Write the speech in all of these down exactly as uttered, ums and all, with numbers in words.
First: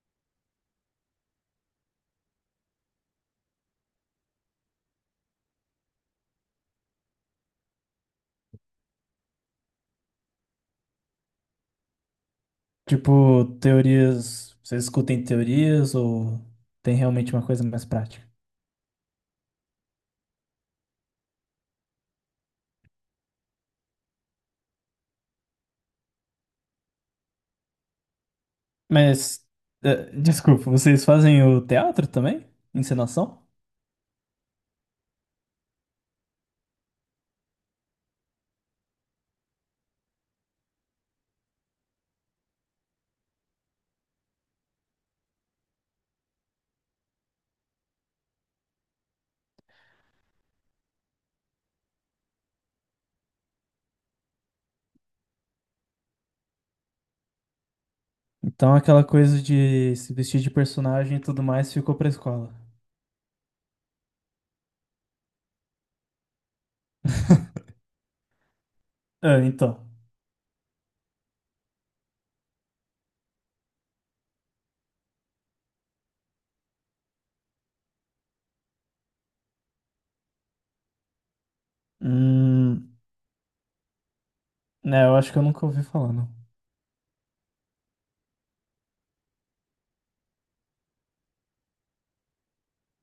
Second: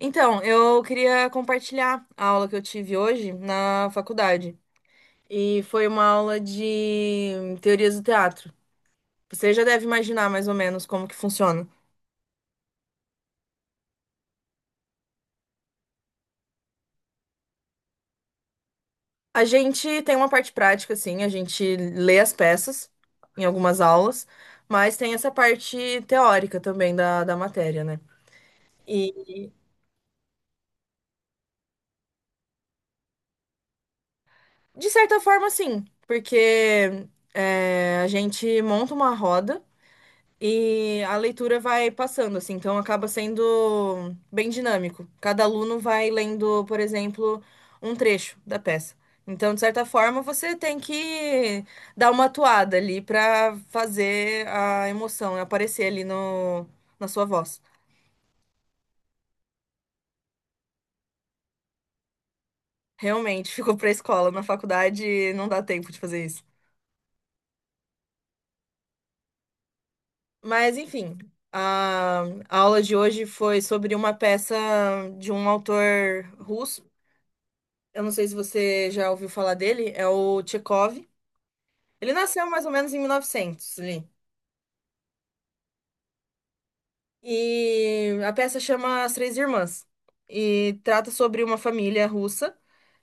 Então, eu queria compartilhar a aula que eu tive hoje na faculdade. E foi uma aula de teorias do teatro. Você já deve imaginar mais ou menos como que funciona. Tipo, teorias. Vocês escutem teorias ou tem realmente uma coisa mais prática? A gente tem uma parte prática, assim, a gente lê as peças em algumas aulas, mas tem essa parte teórica também da, da matéria, né? E, Mas, eh, desculpa, vocês fazem o teatro também? Encenação? de certa forma, sim, porque é, a gente monta uma roda. E a leitura vai passando, assim, então acaba sendo bem dinâmico. Cada aluno vai lendo, por exemplo, um trecho da peça. Então, de certa forma, você tem que dar uma atuada ali para fazer a emoção aparecer ali no, na sua voz. Então aquela coisa de se vestir de personagem e tudo mais ficou pra escola. Realmente, ficou pra escola, na faculdade não dá tempo de fazer isso. Ah, então. Mas, enfim, a, a aula de hoje foi sobre uma peça de um autor russo. Eu não sei se você já ouviu falar dele, é o Tchekov. Ele nasceu mais ou Hum, menos em mil e novecentos ali. né, eu acho que eu nunca ouvi falar, não. E a peça chama As Três Irmãs e trata sobre uma família russa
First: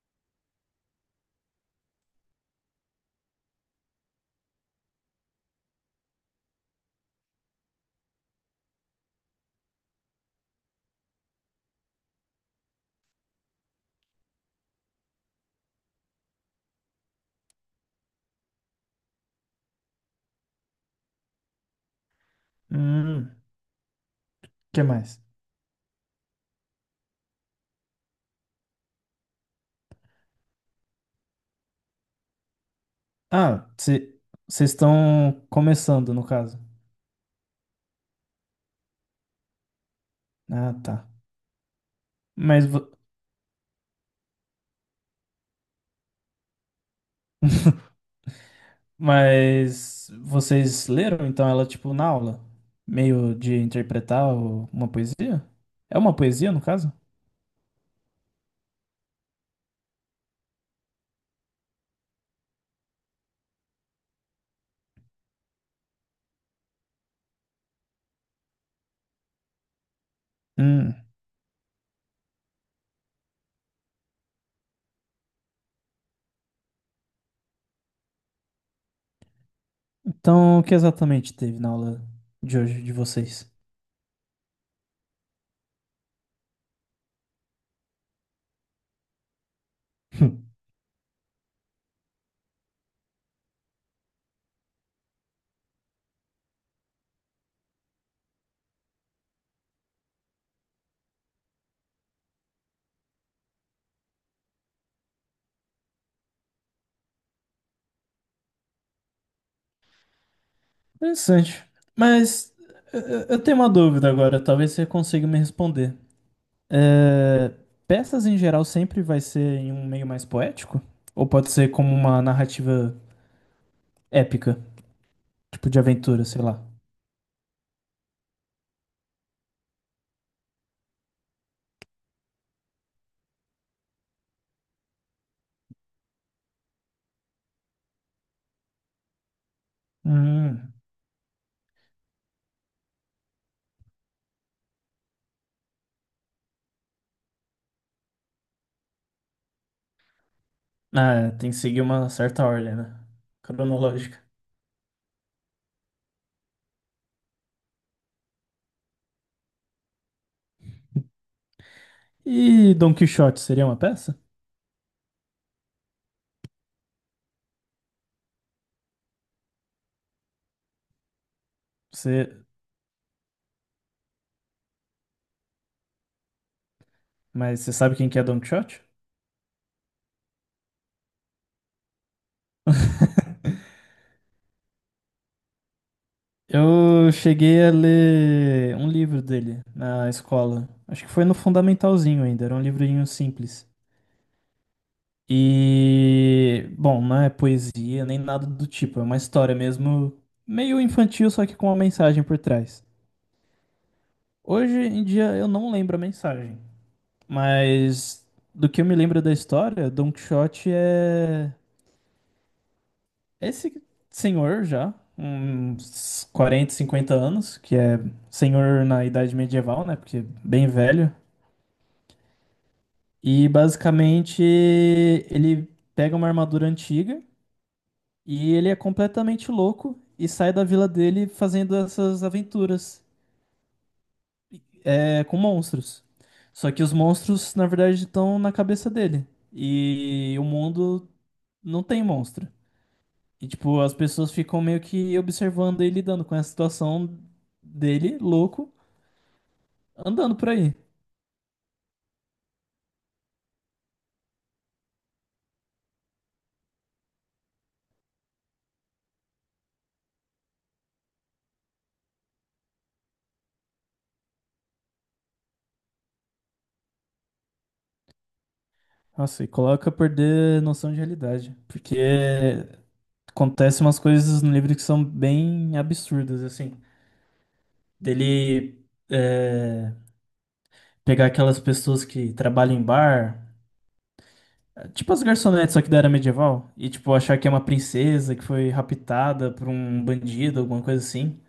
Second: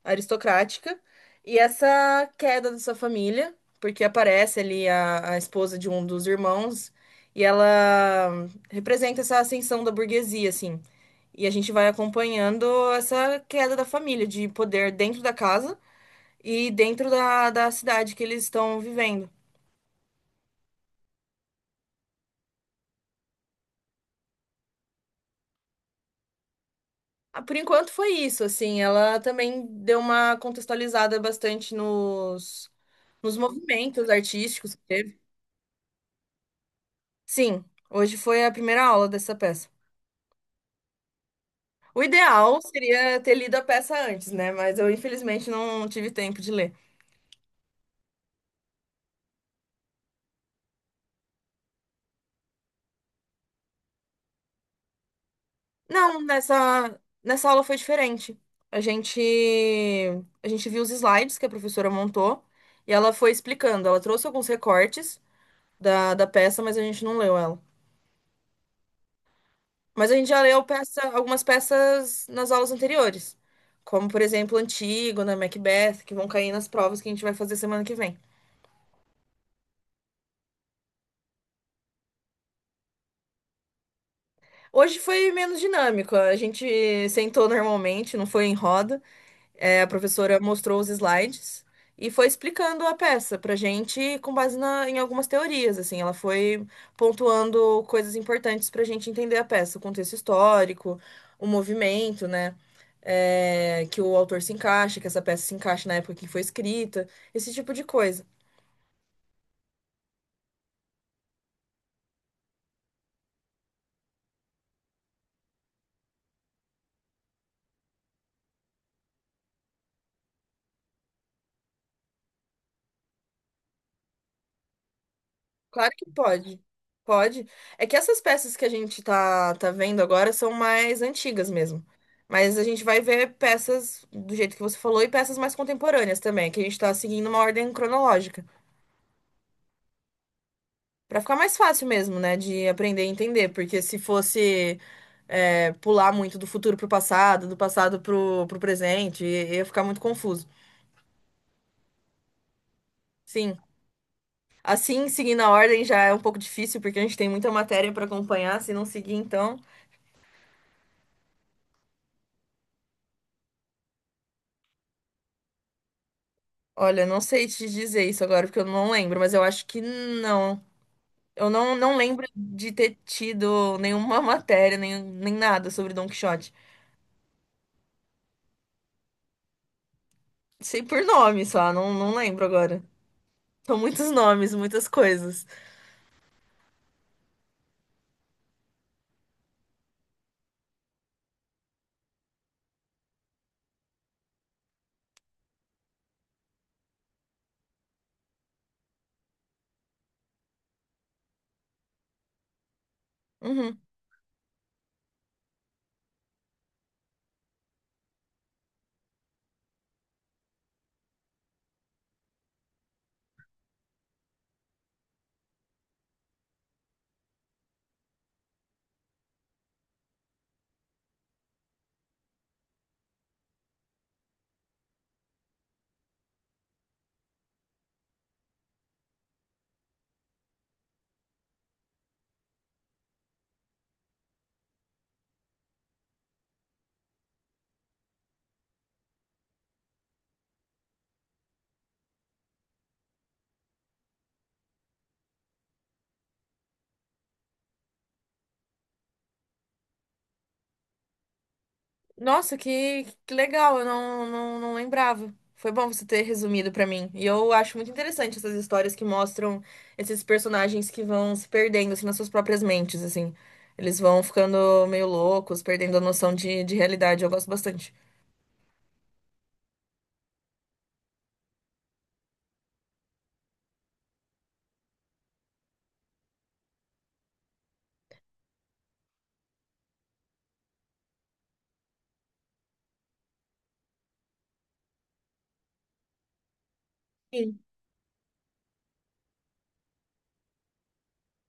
aristocrática e essa queda dessa família, porque aparece ali a, a esposa de um dos irmãos e ela representa essa ascensão da burguesia, assim. E a gente vai acompanhando essa queda da família de poder dentro da casa e dentro da, da cidade que eles estão vivendo. Hum, que mais? Ah, por enquanto foi isso, assim, ela também deu uma contextualizada bastante nos, nos Ah, movimentos vocês artísticos que teve. estão começando, no caso. Sim, hoje foi a primeira aula dessa peça. Ah, tá. O ideal Mas. vo- seria ter lido a peça antes, né? Mas eu infelizmente não tive tempo de ler. Mas vocês leram então ela tipo na aula? Meio de interpretar o- uma poesia? É uma Não, poesia no caso? nessa, nessa aula foi diferente. A gente, a gente viu os slides que a professora montou e ela foi explicando. Ela trouxe alguns recortes da, da peça, mas a gente não leu ela. Mas a gente já leu Hum. peça, algumas peças nas aulas anteriores, como, por exemplo, Antígona, Macbeth, que vão cair nas provas que a gente vai fazer semana que vem. Então o que exatamente teve na aula de hoje de vocês? Hoje foi menos dinâmico, a gente sentou normalmente, não foi em roda. É, a professora Hum. mostrou os slides e foi explicando a peça pra gente com base na- em algumas teorias, assim. Ela foi pontuando coisas importantes pra gente entender a peça, o contexto histórico, o movimento, né? É, que o autor se encaixa, que essa peça se encaixa na época que foi escrita, esse tipo de coisa. Interessante. Mas eu eu- eu tenho uma dúvida agora, talvez você consiga me responder. É, peças em geral sempre vai ser em um meio mais poético? Ou pode ser como uma narrativa épica, tipo de Claro que aventura, sei pode. lá? Pode. É que essas peças que a gente tá, tá vendo agora são mais antigas mesmo. Mas a gente vai ver peças do jeito que você falou e peças mais contemporâneas também, que a gente tá seguindo uma ordem cronológica. Hum. Pra ficar mais fácil mesmo, né, de aprender e entender. Porque se fosse é, pular muito do futuro pro passado, do passado pro, pro presente, i- ia ficar muito confuso. Ah, tem que seguir uma certa ordem, né? Sim. Cronológica. Assim, seguindo a ordem já é um pouco difícil, porque a gente tem muita matéria pra acompanhar. Se não seguir, então. E Don Quixote seria uma peça? Olha, não sei te dizer isso agora, porque eu não lembro, mas eu acho que não. Eu não, não lembro Você... de ter tido nenhuma matéria, nem, nem nada sobre Don Quixote. Mas você sabe quem que é Don Quixote? Sei por nome só, não, não lembro agora. São muitos nomes, muitas coisas. Eu cheguei a ler um livro dele na escola. Acho que foi no fundamentalzinho ainda, era um livrinho simples. E, bom, não é poesia nem nada do tipo, é uma história mesmo meio infantil, só que com uma mensagem por trás. Uhum. Hoje em dia eu não lembro a mensagem. Mas do que eu me lembro da história, Don Quixote é esse senhor já, uns quarenta, cinquenta anos, que é senhor na idade medieval, né? Porque é bem velho. E basicamente ele pega uma armadura antiga e ele é completamente louco e sai da vila dele fazendo essas aventuras é, com monstros. Só que os monstros, na verdade, estão na cabeça dele. E o mundo não tem monstro. E, tipo, as pessoas ficam meio que observando ele lidando com essa situação dele, louco, andando por aí. Nossa, que, que legal, eu não, não, não lembrava. Foi bom você ter resumido pra mim. E eu acho muito interessante essas histórias que mostram esses personagens que vão se perdendo, assim, nas suas próprias mentes, assim. Eles vão ficando meio loucos, perdendo a noção de, de realidade. Eu gosto bastante. Nossa, e coloca a perder noção de realidade. Porque acontecem umas coisas no livro que são bem absurdas, assim. Dele é, pegar aquelas pessoas que trabalham em bar, tipo as garçonetes, só que da era medieval, e, tipo, achar que é Sim. uma princesa que foi raptada por um bandido, alguma coisa assim.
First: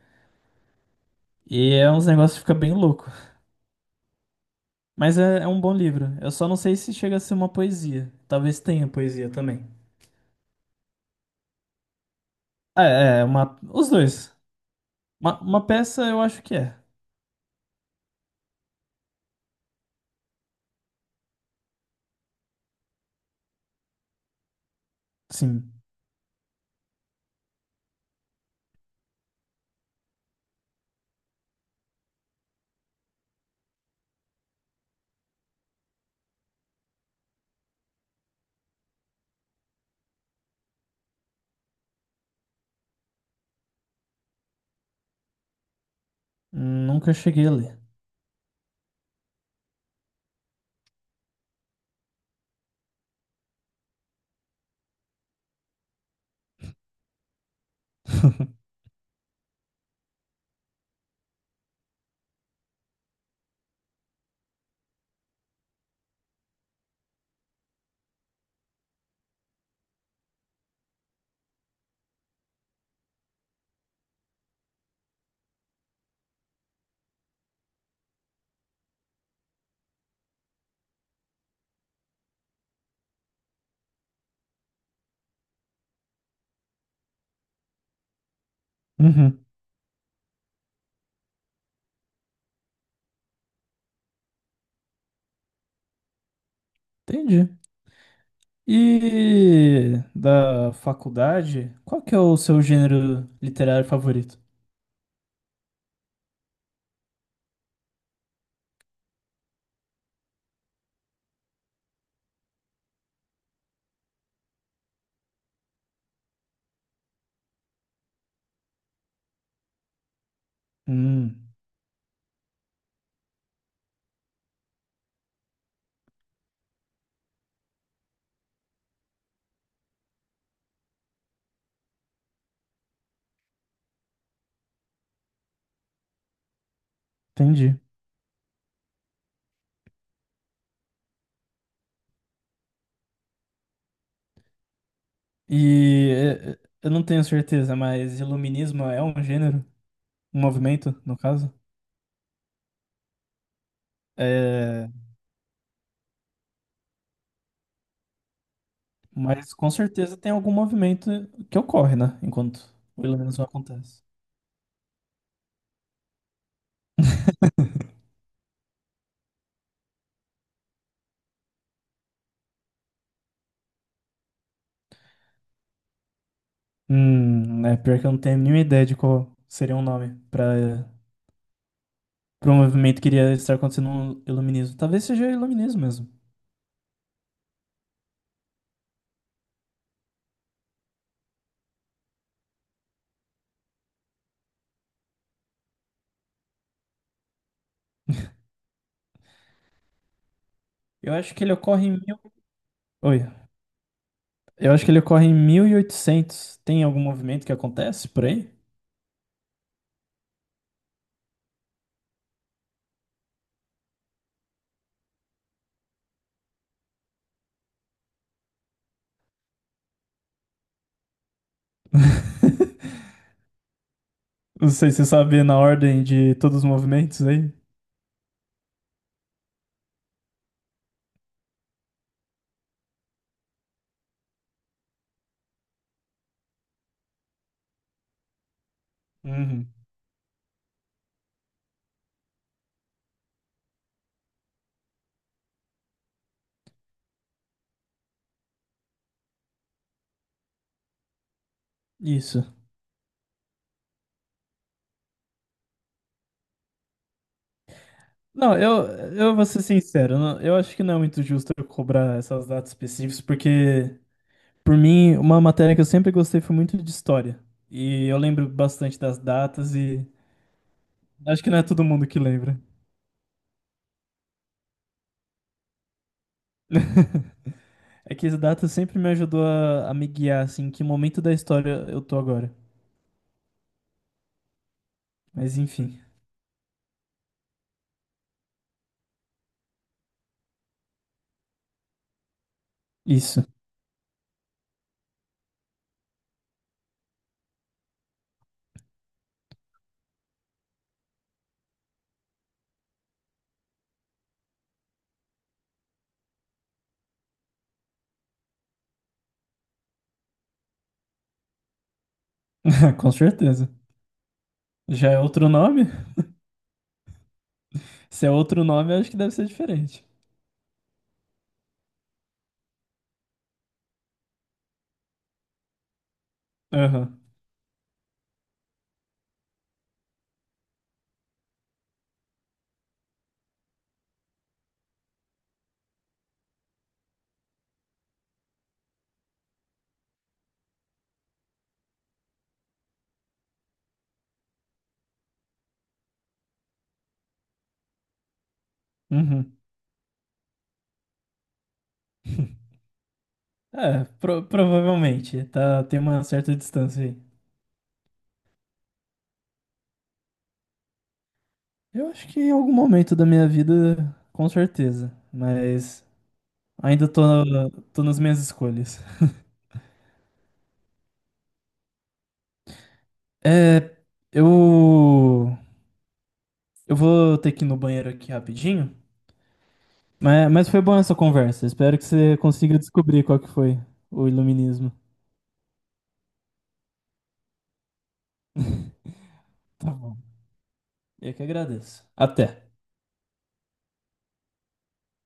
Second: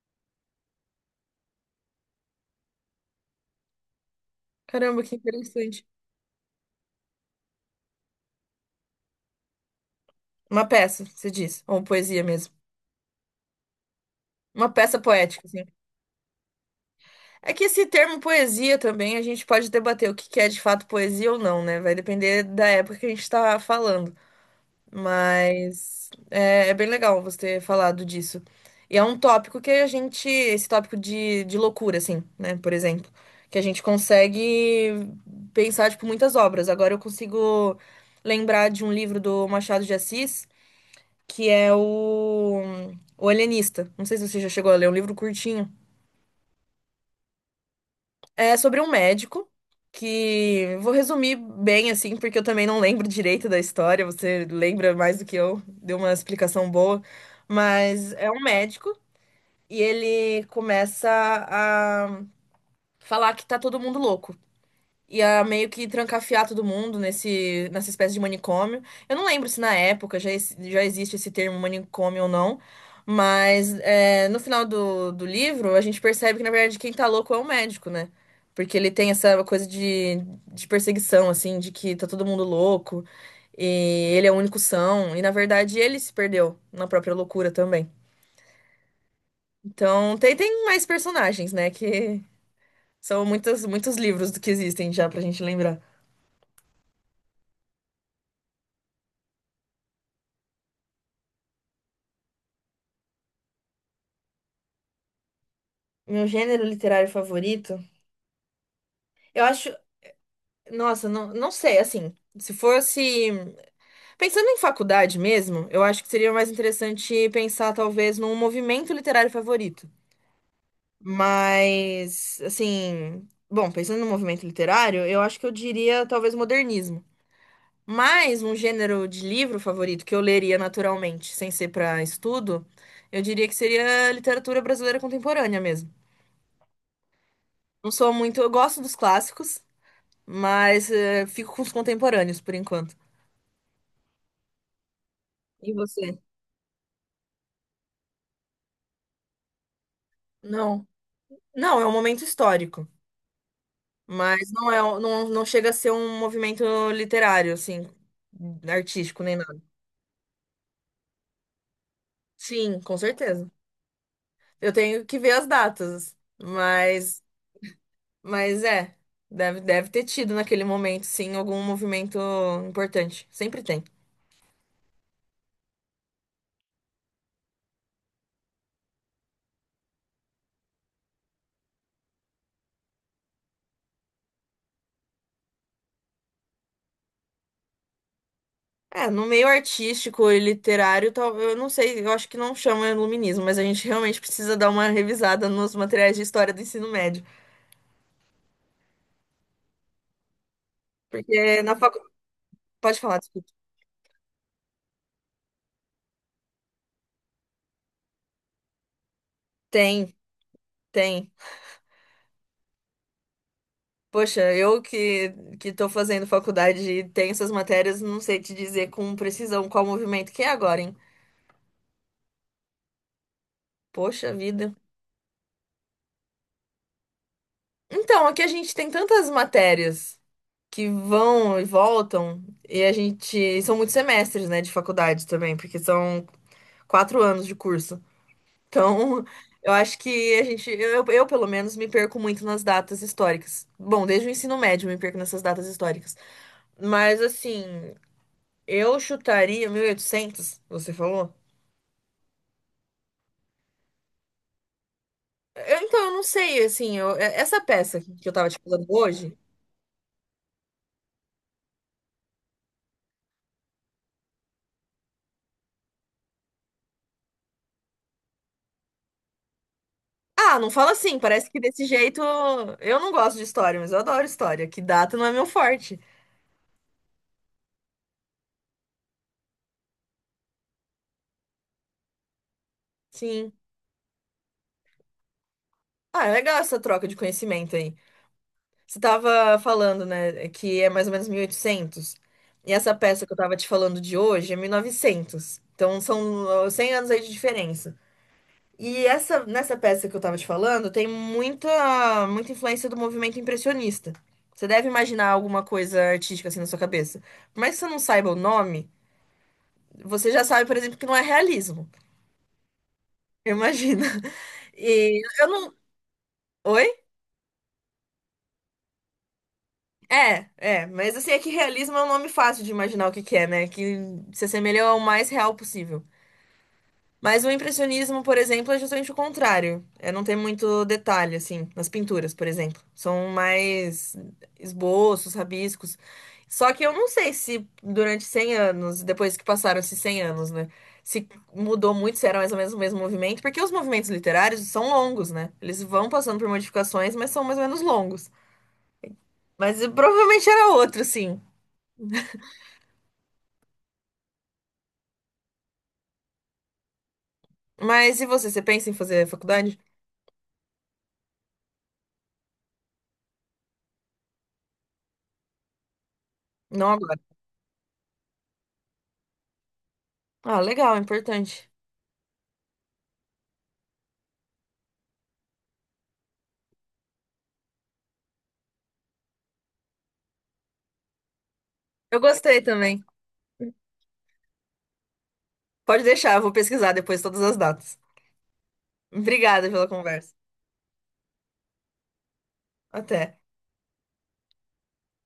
E é uns negócios que fica bem louco. Caramba, que Mas é, é um bom interessante. livro. Eu só não sei se chega a ser uma poesia. Talvez tenha poesia também. Uma peça, você diz, ou poesia mesmo. Ah, é. É uma, os dois. Uma peça Uma, poética, assim. uma peça eu acho que é. É que esse termo poesia também, a gente pode debater o que que é de fato poesia ou não, né? Vai depender da época que a gente tá falando. Sim. Mas é, é bem legal você ter falado disso. E é um tópico que a gente, esse tópico de, de loucura, assim, né? Por exemplo, que a gente consegue pensar, tipo, muitas obras. Agora eu consigo lembrar de um livro do Machado de Assis, que é o, o Alienista. Não sei se você já chegou a ler, é um livro curtinho. Nunca cheguei a ler. É sobre um médico que vou resumir bem assim, porque eu também não lembro direito da história, você lembra mais do que eu, deu uma explicação boa, mas é um médico e ele começa a falar que tá todo mundo louco ia meio que trancafiar todo mundo nesse, nessa espécie de manicômio. Eu não lembro se na época já, ex- já existe esse termo manicômio ou não, mas é, no final do, do livro a gente percebe que, na verdade, quem tá louco é o médico, né? Porque ele tem essa coisa de, de perseguição, assim, de que tá todo mundo louco e ele é o único são, e na verdade ele se perdeu na própria loucura também. Uhum. Então tem, tem mais personagens, né? Que são muitos, muitos livros que existem já pra gente lembrar. Entendi. E da faculdade, qual que é o seu gênero literário favorito? Meu gênero literário favorito? Eu acho. Nossa, não, não sei, assim. Se fosse. Pensando em faculdade mesmo, eu acho que seria mais interessante pensar, talvez, num movimento literário favorito. Hum, Mas, assim. Bom, pensando no movimento literário, eu acho que eu diria, talvez, modernismo. Mas um gênero de livro favorito que eu leria naturalmente, sem ser para estudo, eu diria que seria literatura brasileira contemporânea mesmo. Entendi. Não sou muito. Eu gosto dos clássicos, mas eh, fico com os contemporâneos por enquanto. E E você? é, é, eu não tenho certeza, mas iluminismo é um gênero? Um Não, movimento, no caso? não, é um momento histórico, mas não é, É. um- não, não chega a ser um movimento literário, assim, artístico nem Mas nada. com certeza tem algum movimento que ocorre, né? Enquanto Sim, com o Illuminus certeza. acontece. Eu tenho que ver as datas, mas, mas é, deve, deve ter tido naquele momento, sim, algum movimento importante. Sempre tem. Hum, é pior que eu não tenho nenhuma ideia de qual seria um nome para para um movimento que iria estar acontecendo no iluminismo. Talvez seja iluminismo mesmo. É, no meio artístico e literário, tal- eu não sei, eu acho que não chama iluminismo, mas a gente realmente precisa dar uma revisada nos materiais de história do ensino médio. Eu acho que ele Porque na ocorre em faculdade. mil. Pode falar, Oi. desculpa. Eu acho que ele ocorre em mil e oitocentos. Tem algum movimento que acontece por aí? Tem, tem. Poxa, eu que, que tô fazendo faculdade e tenho essas matérias, não sei te dizer com precisão qual movimento que é agora, hein? Poxa vida. Não sei se você sabe na ordem de todos os movimentos aí. Então, aqui a gente tem tantas matérias que vão e voltam, e a gente. São muitos semestres, né, de faculdade também, porque são quatro anos de curso. Então, Uhum. eu acho que a gente, eu, eu pelo menos me perco muito nas datas históricas. Bom, desde o ensino médio eu me perco nessas datas históricas. Mas assim, eu chutaria mil e oitocentos. Você falou? Isso. Eu- então, eu não sei, assim, eu- é- essa peça que eu tava te Não, eu, falando hoje. eu vou ser sincero, não- eu acho que não é muito justo eu cobrar essas datas específicas, porque, por mim, uma matéria que eu sempre gostei foi muito de história. E eu lembro bastante das datas e Ah, não fala assim, acho parece que não que é todo desse mundo que jeito lembra. eu não gosto de história, mas eu adoro história, que data não é meu forte. É que as datas sempre me ajudou a, a me guiar, assim, em que momento da história eu tô agora. Sim. Mas enfim. Ah, é legal essa troca de conhecimento aí. Você estava falando, né, que é mais ou menos mil e oitocentos. E oitocentos. E essa peça que eu Isso. estava te falando de hoje é mil e novecentos. Então são uh, cem anos aí de diferença. E essa nessa peça que eu estava te falando tem muita muita influência do movimento impressionista. Você deve imaginar alguma coisa artística assim na sua cabeça. Por mais que você não saiba o nome, você já sabe, por exemplo, que não é realismo. Com certeza. Imagina. Já é E eu outro não. nome? Oi? Se é outro nome, eu acho que deve ser diferente. É, é, mas assim, é que realismo é um nome fácil de imaginar o que que é, né? Que se assemelha ao mais real possível. Aham. Mas o impressionismo, por exemplo, é justamente o contrário. É não ter muito detalhe, assim, nas pinturas, por exemplo. São mais esboços, rabiscos. Só que eu não sei se durante cem anos, depois que passaram esses cem anos, né? Se mudou muito, se era mais ou menos o mesmo movimento, porque os movimentos literários são longos, né? Eles vão passando por modificações, mas são mais ou menos longos. Uhum. Mas eh, provavelmente era outro, sim. É, pro- provavelmente. Tá, tem uma certa distância aí. Mas e você, você pensa em fazer faculdade? Eu acho que em algum momento da minha vida, com certeza. Mas Não ainda agora. tô, tô nas minhas escolhas. Ah, legal, importante. É, eu. Eu vou ter que ir no banheiro aqui rapidinho. Mas, mas foi bom essa conversa. Espero que Eu você gostei consiga também. descobrir qual que foi o iluminismo. Pode deixar, eu vou pesquisar depois todas as datas. Obrigada pela Tá bom. conversa. Eu que agradeço. Até. Até.